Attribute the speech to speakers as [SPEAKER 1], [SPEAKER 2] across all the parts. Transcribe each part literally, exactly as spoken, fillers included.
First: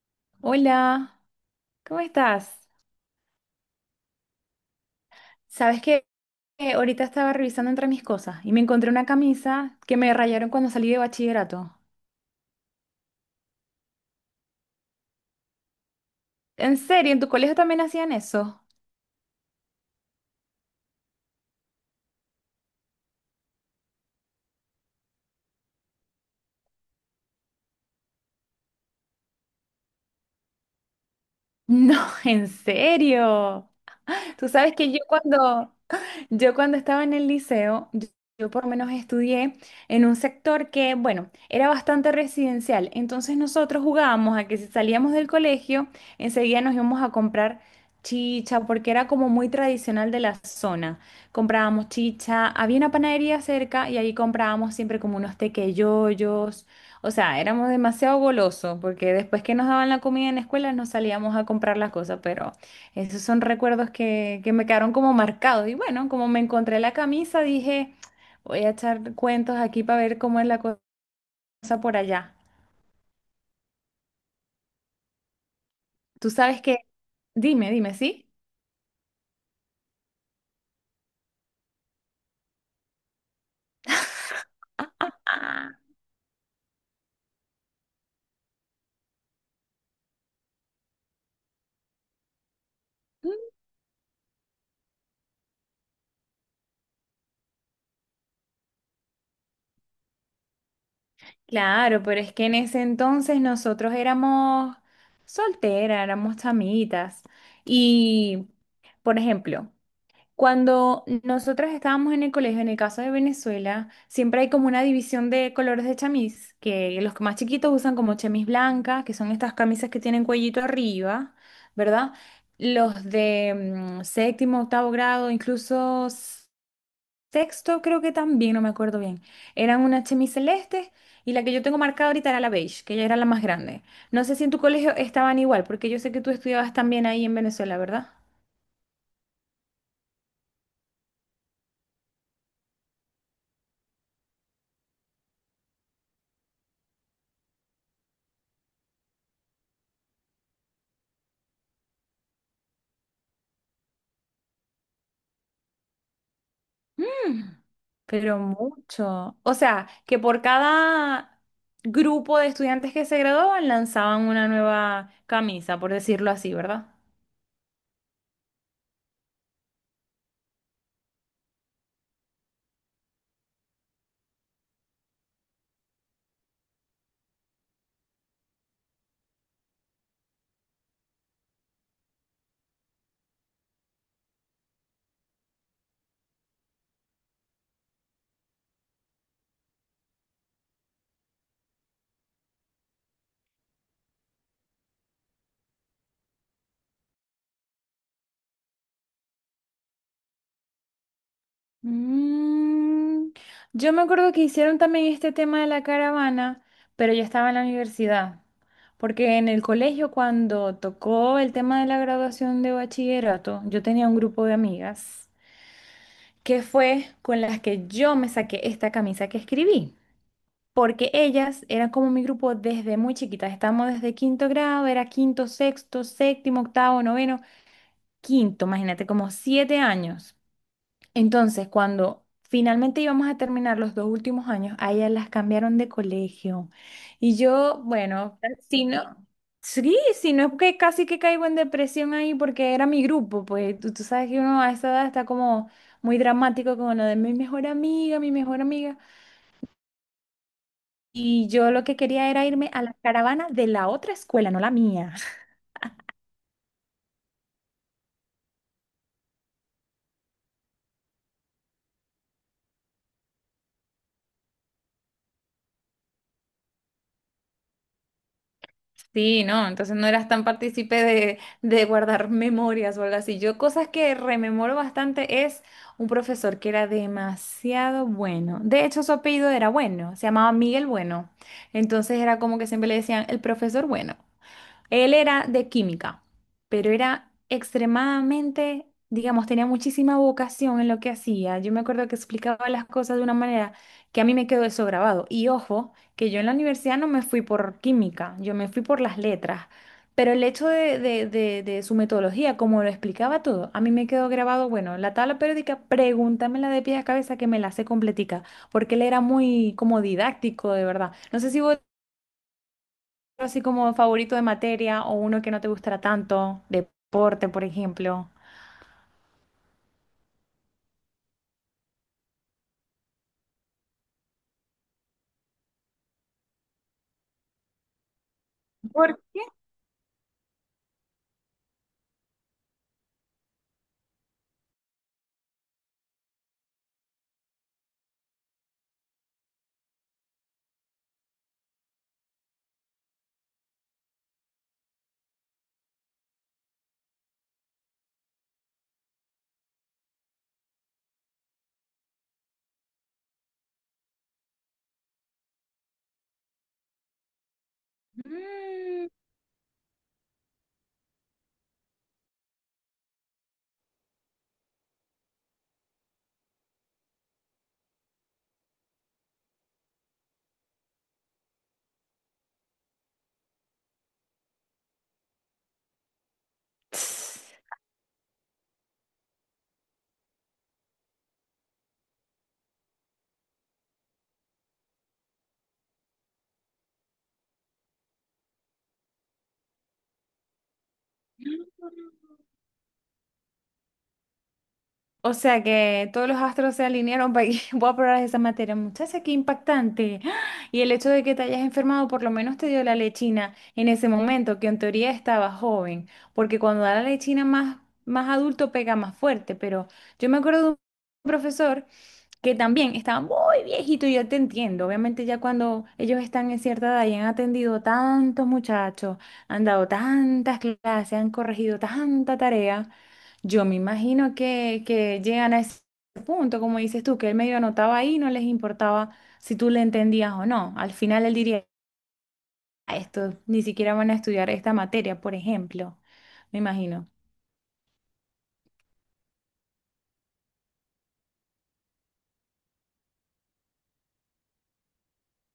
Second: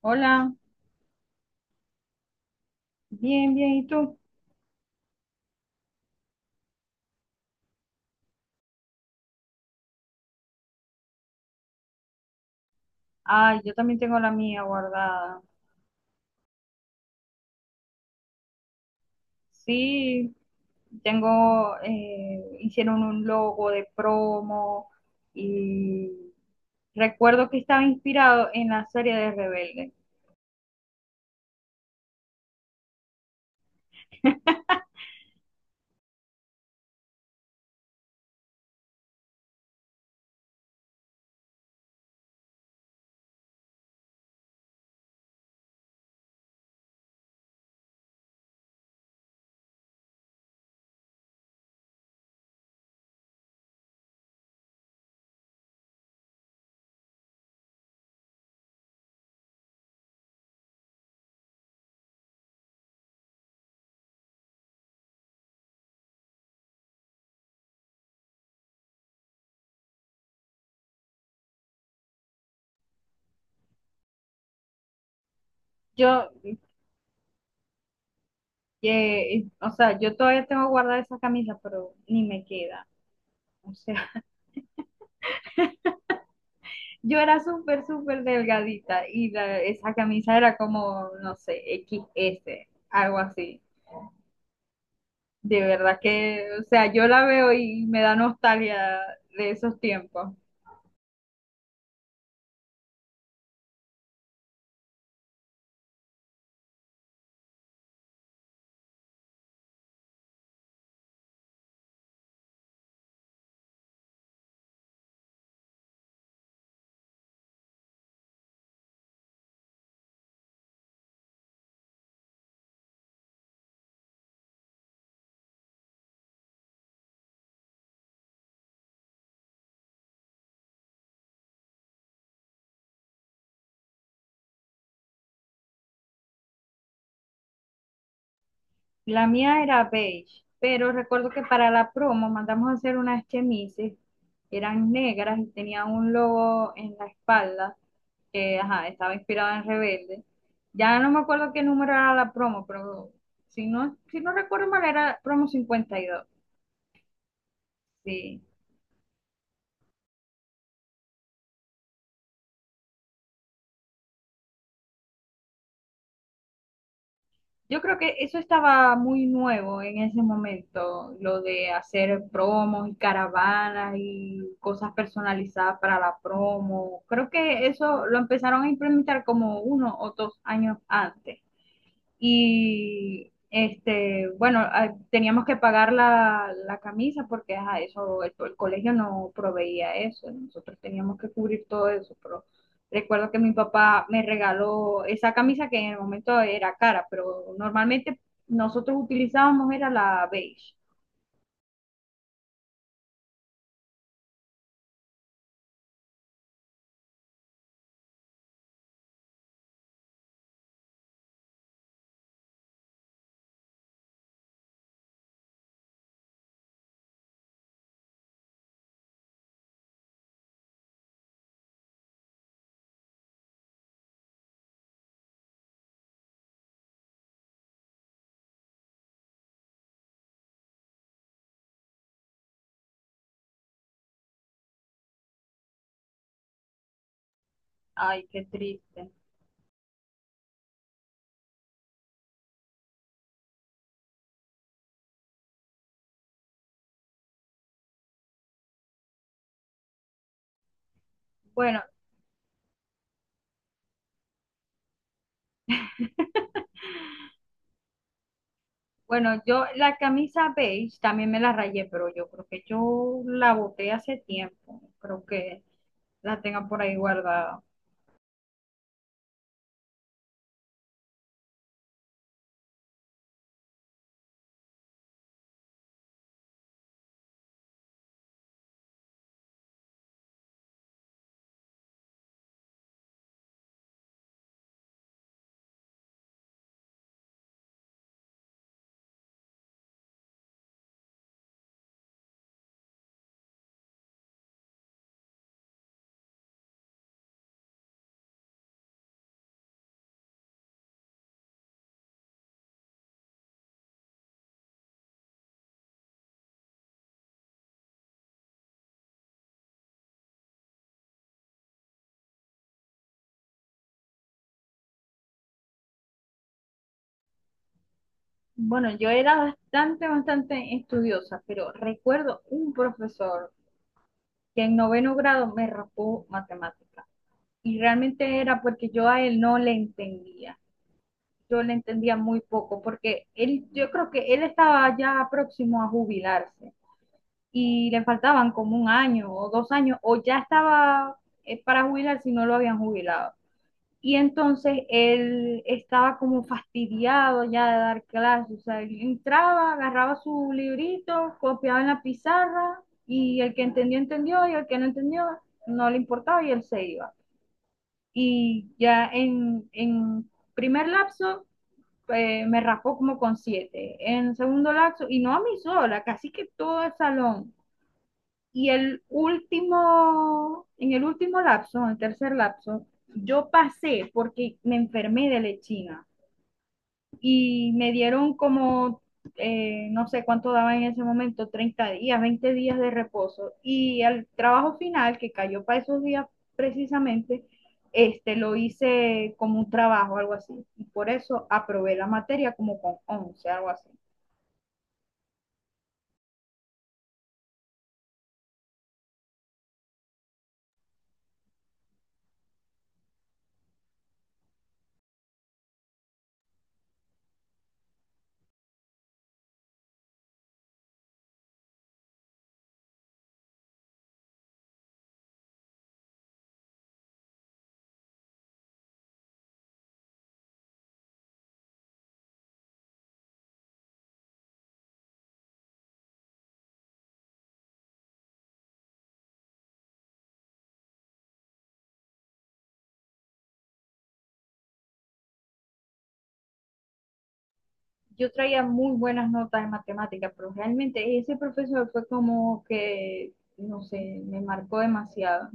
[SPEAKER 1] Hola,
[SPEAKER 2] Hola, ¿cómo estás?
[SPEAKER 1] bien, bien, ¿y tú?
[SPEAKER 2] Sabes que eh, ahorita estaba revisando entre mis cosas y me encontré una camisa que me rayaron cuando salí de bachillerato.
[SPEAKER 1] Ay, yo también tengo la mía guardada.
[SPEAKER 2] ¿En serio? ¿En tu colegio también hacían eso?
[SPEAKER 1] Sí, tengo, eh, hicieron un logo de promo y recuerdo que estaba inspirado en la serie de Rebelde.
[SPEAKER 2] No, en serio. Tú sabes que yo cuando, Yo cuando estaba en el liceo, yo, yo por lo menos estudié en un sector que, bueno, era bastante residencial. Entonces nosotros jugábamos a que si salíamos del colegio, enseguida nos íbamos a comprar chicha, porque era como muy tradicional de la zona. Comprábamos chicha, había una panadería cerca y ahí comprábamos siempre como unos tequeyoyos. O sea, éramos demasiado golosos, porque después que nos daban la comida en la escuela, nos salíamos a comprar las cosas, pero. Esos son recuerdos que, que me quedaron como marcados. Y bueno, como me encontré la camisa, dije, voy a echar cuentos aquí para ver cómo es la cosa por allá. Tú
[SPEAKER 1] Yo,
[SPEAKER 2] sabes que, dime, dime, ¿sí?
[SPEAKER 1] eh, o sea, yo todavía tengo guardada esa camisa, pero ni me queda. O sea,
[SPEAKER 2] Ah,
[SPEAKER 1] yo era súper, súper delgadita y la- esa camisa era como, no sé, X S, algo
[SPEAKER 2] mm.
[SPEAKER 1] así. De verdad que, o sea, yo la veo y me da nostalgia de esos tiempos.
[SPEAKER 2] Claro, pero es que en ese entonces nosotros éramos solteras, éramos chamitas. Y, por ejemplo, cuando nosotras estábamos en el colegio, en el caso de Venezuela, siempre hay como una división de colores de chamis, que los más chiquitos usan como chamis blancas, que son estas camisas que tienen cuellito arriba, ¿verdad? Los de mm, séptimo, octavo grado, incluso s- sexto, creo que también, no me acuerdo bien. Eran una chemis celeste y la que yo tengo marcada ahorita era la beige, que ya era la más grande. No sé si en tu colegio estaban igual, porque yo sé que tú estudiabas también ahí en Venezuela, ¿verdad?
[SPEAKER 1] La mía era beige, pero recuerdo que para la promo mandamos a hacer unas chemises, eran negras y tenían un logo en la espalda, que ajá, estaba inspirado en Rebelde. Ya no me acuerdo qué número era la promo, pero si no, si no recuerdo mal, era promo cincuenta y dos.
[SPEAKER 2] Pero
[SPEAKER 1] Sí.
[SPEAKER 2] mucho. O sea, que por cada grupo de estudiantes que se graduaban lanzaban una nueva camisa, por decirlo así, ¿verdad?
[SPEAKER 1] Yo creo que eso estaba muy nuevo en ese momento, lo de hacer promos y caravanas y cosas personalizadas para la promo. Creo que eso lo empezaron a implementar como uno o dos años antes y este, bueno, ah, teníamos que pagar la, la camisa porque ajá, eso, el, el colegio no proveía eso, nosotros teníamos que cubrir todo eso, pero recuerdo que mi papá me regaló esa camisa que en el momento era cara, pero normalmente nosotros utilizábamos era la beige.
[SPEAKER 2] Mm, yo me acuerdo que hicieron también este tema de la caravana, pero yo estaba en la universidad, porque en el colegio cuando tocó el tema de la graduación de bachillerato, yo tenía un grupo de amigas que fue con las que yo me saqué esta camisa que escribí, porque ellas eran como mi grupo desde muy chiquitas. Estábamos desde quinto grado, era quinto, sexto, séptimo, octavo, noveno, quinto, imagínate, como siete años. Entonces, cuando finalmente íbamos a terminar los dos últimos años, a ellas las cambiaron de colegio. Y yo,
[SPEAKER 1] Ay,
[SPEAKER 2] bueno,
[SPEAKER 1] qué
[SPEAKER 2] si
[SPEAKER 1] triste.
[SPEAKER 2] no, sí, si no es que casi que caigo en depresión ahí porque era mi grupo, pues tú, tú sabes que uno a esa edad está como muy dramático con lo de mi mejor amiga, mi mejor amiga. Y yo
[SPEAKER 1] Bueno,
[SPEAKER 2] lo que quería era irme a la caravana de la otra escuela, no la mía.
[SPEAKER 1] bueno, yo la camisa beige también me la rayé, pero yo creo que yo la boté hace tiempo, creo que la tenga por ahí guardada.
[SPEAKER 2] Sí, no, entonces no eras tan partícipe de, de guardar memorias o algo así. Yo cosas que rememoro bastante es un profesor que era demasiado bueno. De hecho, su apellido era Bueno, se llamaba Miguel Bueno. Entonces era como que siempre le decían el profesor Bueno. Él era de química, pero era extremadamente, digamos, tenía muchísima vocación en lo que hacía. Yo me acuerdo que explicaba las cosas de una manera que a mí me quedó eso grabado. Y ojo, que yo en la universidad no me fui por química, yo me fui por las letras. Pero el hecho de, de- de- de su metodología, como lo explicaba todo, a mí me quedó grabado, bueno, la tabla periódica, pregúntamela de pies a cabeza que me la sé completica, porque él era muy como didáctico, de verdad. No sé si vos así como favorito de materia o uno que no te gustara tanto, deporte, por ejemplo.
[SPEAKER 1] Bueno, yo era bastante, bastante estudiosa, pero recuerdo un profesor que en noveno grado me rapó matemática. Y realmente era porque yo
[SPEAKER 2] ¿Por
[SPEAKER 1] a él
[SPEAKER 2] qué?
[SPEAKER 1] no le entendía. Yo le entendía muy poco, porque él, yo creo que él estaba ya próximo a jubilarse y le faltaban como un año o dos años, o ya estaba eh, para jubilarse y no lo habían jubilado. Y entonces él estaba como fastidiado ya de dar clases, o sea, él entraba, agarraba su librito, copiaba en la pizarra y el que entendió, entendió y el que no entendió, no le importaba y él se iba. Y ya
[SPEAKER 2] Mm,
[SPEAKER 1] en, en primer lapso, eh, me raspó como con siete, en segundo lapso, y no a mí sola, casi que todo el salón. Y el último, en el último lapso, en el tercer lapso, yo pasé porque me enfermé de lechina
[SPEAKER 2] tss.
[SPEAKER 1] y me dieron como, eh, no sé cuánto daba en ese momento, treinta días, veinte días de reposo. Y el trabajo final, que cayó para esos días precisamente, este, lo hice como un trabajo, algo así. Y por eso aprobé la materia como con once, algo así.
[SPEAKER 2] O sea que todos los astros se alinearon para que voy a aprobar esa materia. Muchacha, qué impactante. ¡Ah! Y el hecho de que te hayas enfermado por lo menos te dio la lechina en ese momento, que en teoría estaba joven, porque cuando da la lechina más, más adulto pega más fuerte. Pero yo me acuerdo de un profesor que también estaba muy viejito y yo te entiendo. Obviamente ya cuando ellos están en cierta edad y han atendido tantos muchachos, han dado tantas clases, han corregido tanta tarea, yo me imagino que, que llegan a ese punto, como dices tú, que él medio anotaba ahí, no les importaba si tú le entendías o no. Al final él diría, "Ah, esto ni siquiera van a estudiar esta materia, por ejemplo, me imagino."
[SPEAKER 1] Yo traía muy buenas notas en matemáticas, pero realmente ese profesor fue como que, no sé, me marcó demasiado.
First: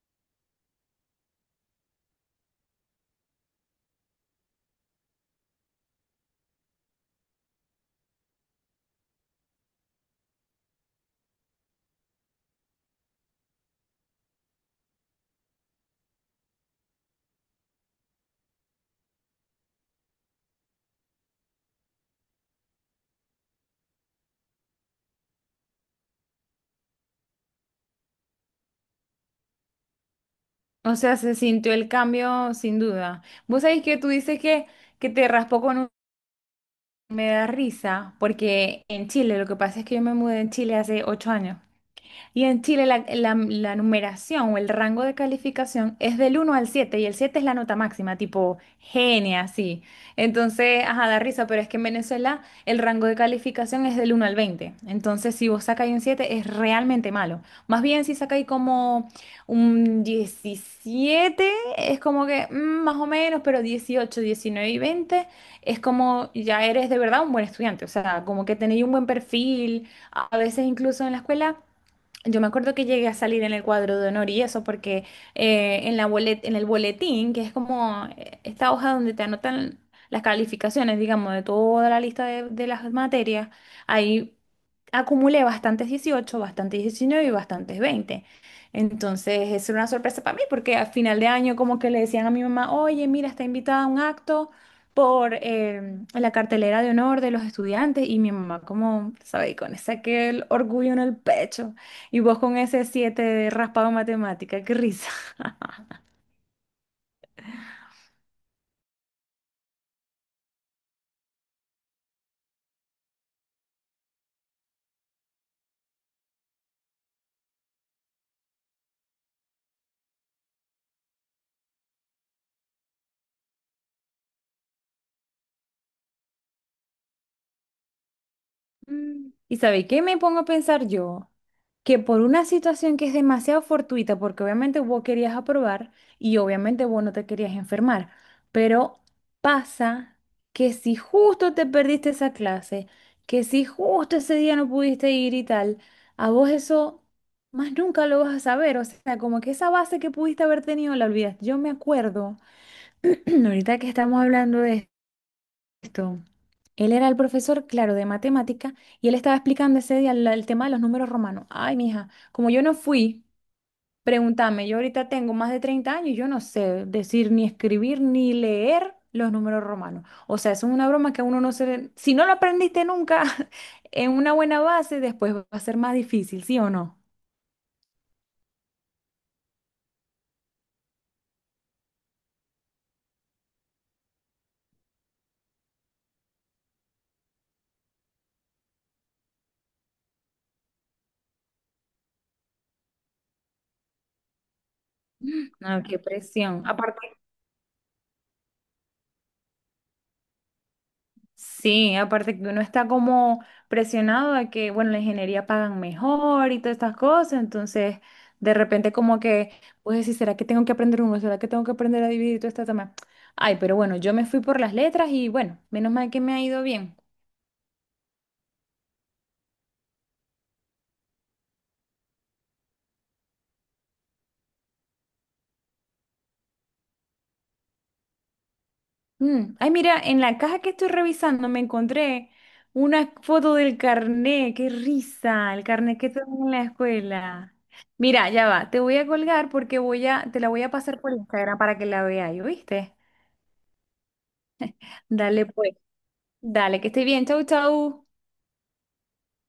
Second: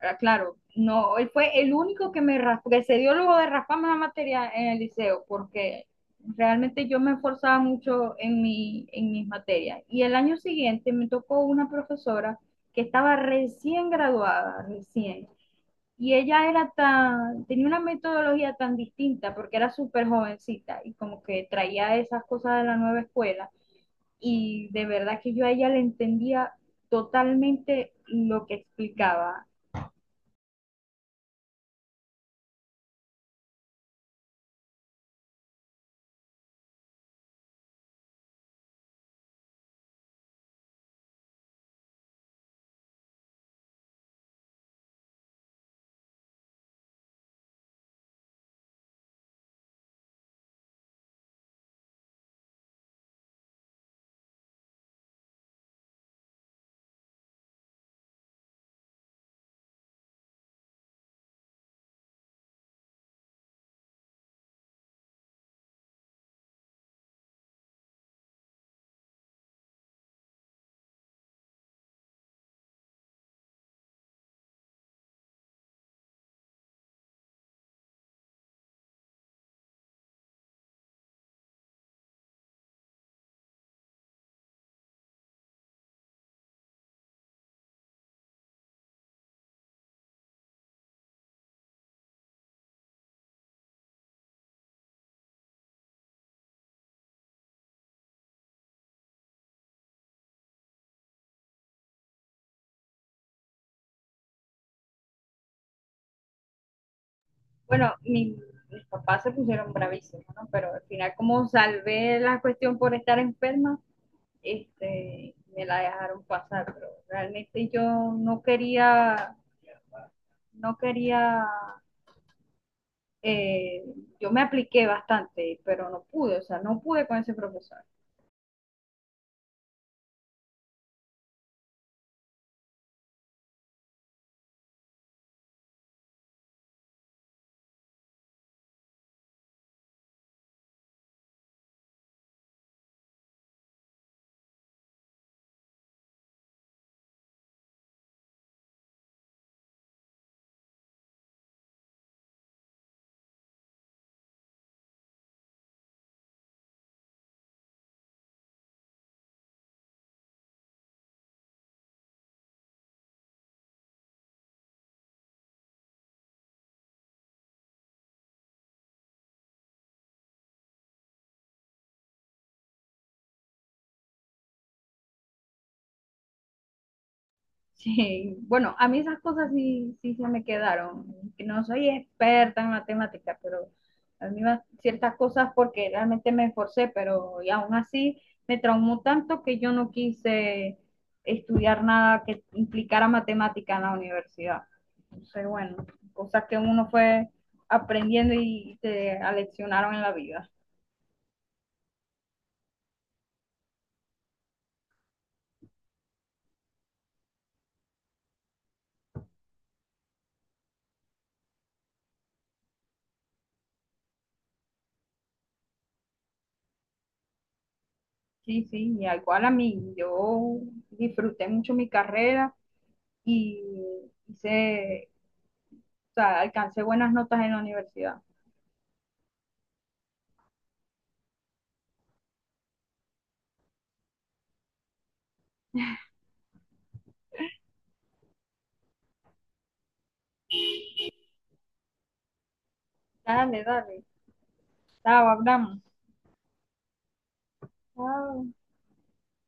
[SPEAKER 1] Ahora, claro, no, él fue el único que me ras- que se dio luego de rasparme la materia en el liceo, porque realmente yo me esforzaba mucho en, mi, en mis materias. Y el año siguiente me tocó una profesora que estaba recién graduada, recién, y ella era tan, tenía una metodología tan distinta porque era súper jovencita y como que traía esas cosas de la nueva escuela. Y de verdad que yo a ella le entendía totalmente lo que explicaba.
[SPEAKER 2] O sea, se sintió el cambio sin duda. Vos sabés que tú dices que, que, te raspó con un. Me da risa porque en Chile, lo que pasa es que yo me mudé en Chile hace ocho años. Y en Chile la, la- la numeración o el rango de calificación es del uno al siete y el siete es la nota máxima, tipo genia, así. Entonces, ajá, da risa, pero es que en Venezuela el rango de calificación es del uno al veinte. Entonces, si vos sacáis un siete es realmente malo. Más bien si sacáis como un diecisiete es como que mm, más o menos, pero dieciocho, diecinueve y veinte es como ya eres de verdad un buen estudiante, o sea, como que tenéis un buen perfil, a a veces incluso en la escuela. Yo me acuerdo que llegué a salir en el cuadro de honor y eso porque eh, en la bolet- en el boletín, que es como eh, esta hoja donde te anotan las calificaciones, digamos, de toda la lista de, de las materias, ahí acumulé bastantes dieciocho, bastantes diecinueve y bastantes veinte. Entonces, eso era una sorpresa para mí porque a final de año como que le decían a mi mamá, oye, mira, está invitada a un acto por eh, la cartelera de honor de los estudiantes y mi mamá como, ¿sabes? Con ese aquel orgullo en el pecho y vos con ese siete de raspado en matemática, qué risa.
[SPEAKER 1] Bueno, mi- mis papás se pusieron bravísimos, ¿no? Pero al final como salvé la cuestión por estar enferma, este, me la dejaron pasar. Pero realmente yo no quería, no quería eh, yo me apliqué bastante, pero no pude, o sea, no pude con ese profesor.
[SPEAKER 2] Mm. ¿Y sabéis qué me pongo a pensar yo? Que por una situación que es demasiado fortuita, porque obviamente vos querías aprobar y obviamente vos no te querías enfermar, pero pasa que si justo te perdiste esa clase, que si justo ese día no pudiste ir y tal, a vos eso más nunca lo vas a saber, o sea, como que esa base que pudiste haber tenido la olvidas. Yo me acuerdo, ahorita que estamos hablando de esto. Él era el profesor, claro, de matemática, y él estaba explicando ese día la- el, tema de los números romanos. Ay, mija, como yo no fui, pregúntame, yo ahorita tengo más de treinta años y yo no sé decir ni escribir ni leer los números romanos. O sea, eso es una broma que uno no se. Si no lo aprendiste nunca en una buena base, después va a ser más difícil, ¿sí o no?
[SPEAKER 1] Sí, bueno, a mí esas cosas sí, sí se me quedaron. Que no soy experta en matemática, pero a mí va- ciertas cosas porque realmente me esforcé, pero y aún así me traumó tanto que yo no quise estudiar nada que implicara matemática en la universidad. Entonces,
[SPEAKER 2] Ah,
[SPEAKER 1] bueno,
[SPEAKER 2] qué
[SPEAKER 1] cosas que
[SPEAKER 2] presión.
[SPEAKER 1] uno
[SPEAKER 2] Aparte.
[SPEAKER 1] fue aprendiendo y te aleccionaron en la vida.
[SPEAKER 2] Sí, aparte que uno está como presionado de que, bueno, la ingeniería pagan mejor y todas estas cosas, entonces de repente como que, pues decir, ¿será que tengo que aprender uno? ¿Será que tengo que aprender a dividir y todo este tema? Ay, pero bueno, yo me fui por las letras y bueno, menos mal que me ha ido bien.
[SPEAKER 1] Sí, sí, y igual a mí, yo disfruté mucho mi carrera y hice, o sea, alcancé buenas notas en la universidad.
[SPEAKER 2] Mm, Ay, mira, en la caja que estoy revisando me encontré una foto del carnet, qué risa, el carnet que tengo en la escuela. Mira, ya va, te voy a colgar porque voy a, te la voy a pasar por Instagram para que la veas, ¿y viste?
[SPEAKER 1] Dale, dale. Chao,
[SPEAKER 2] Dale pues,
[SPEAKER 1] hablamos.
[SPEAKER 2] dale, que esté bien, chau, chau.
[SPEAKER 1] Chao.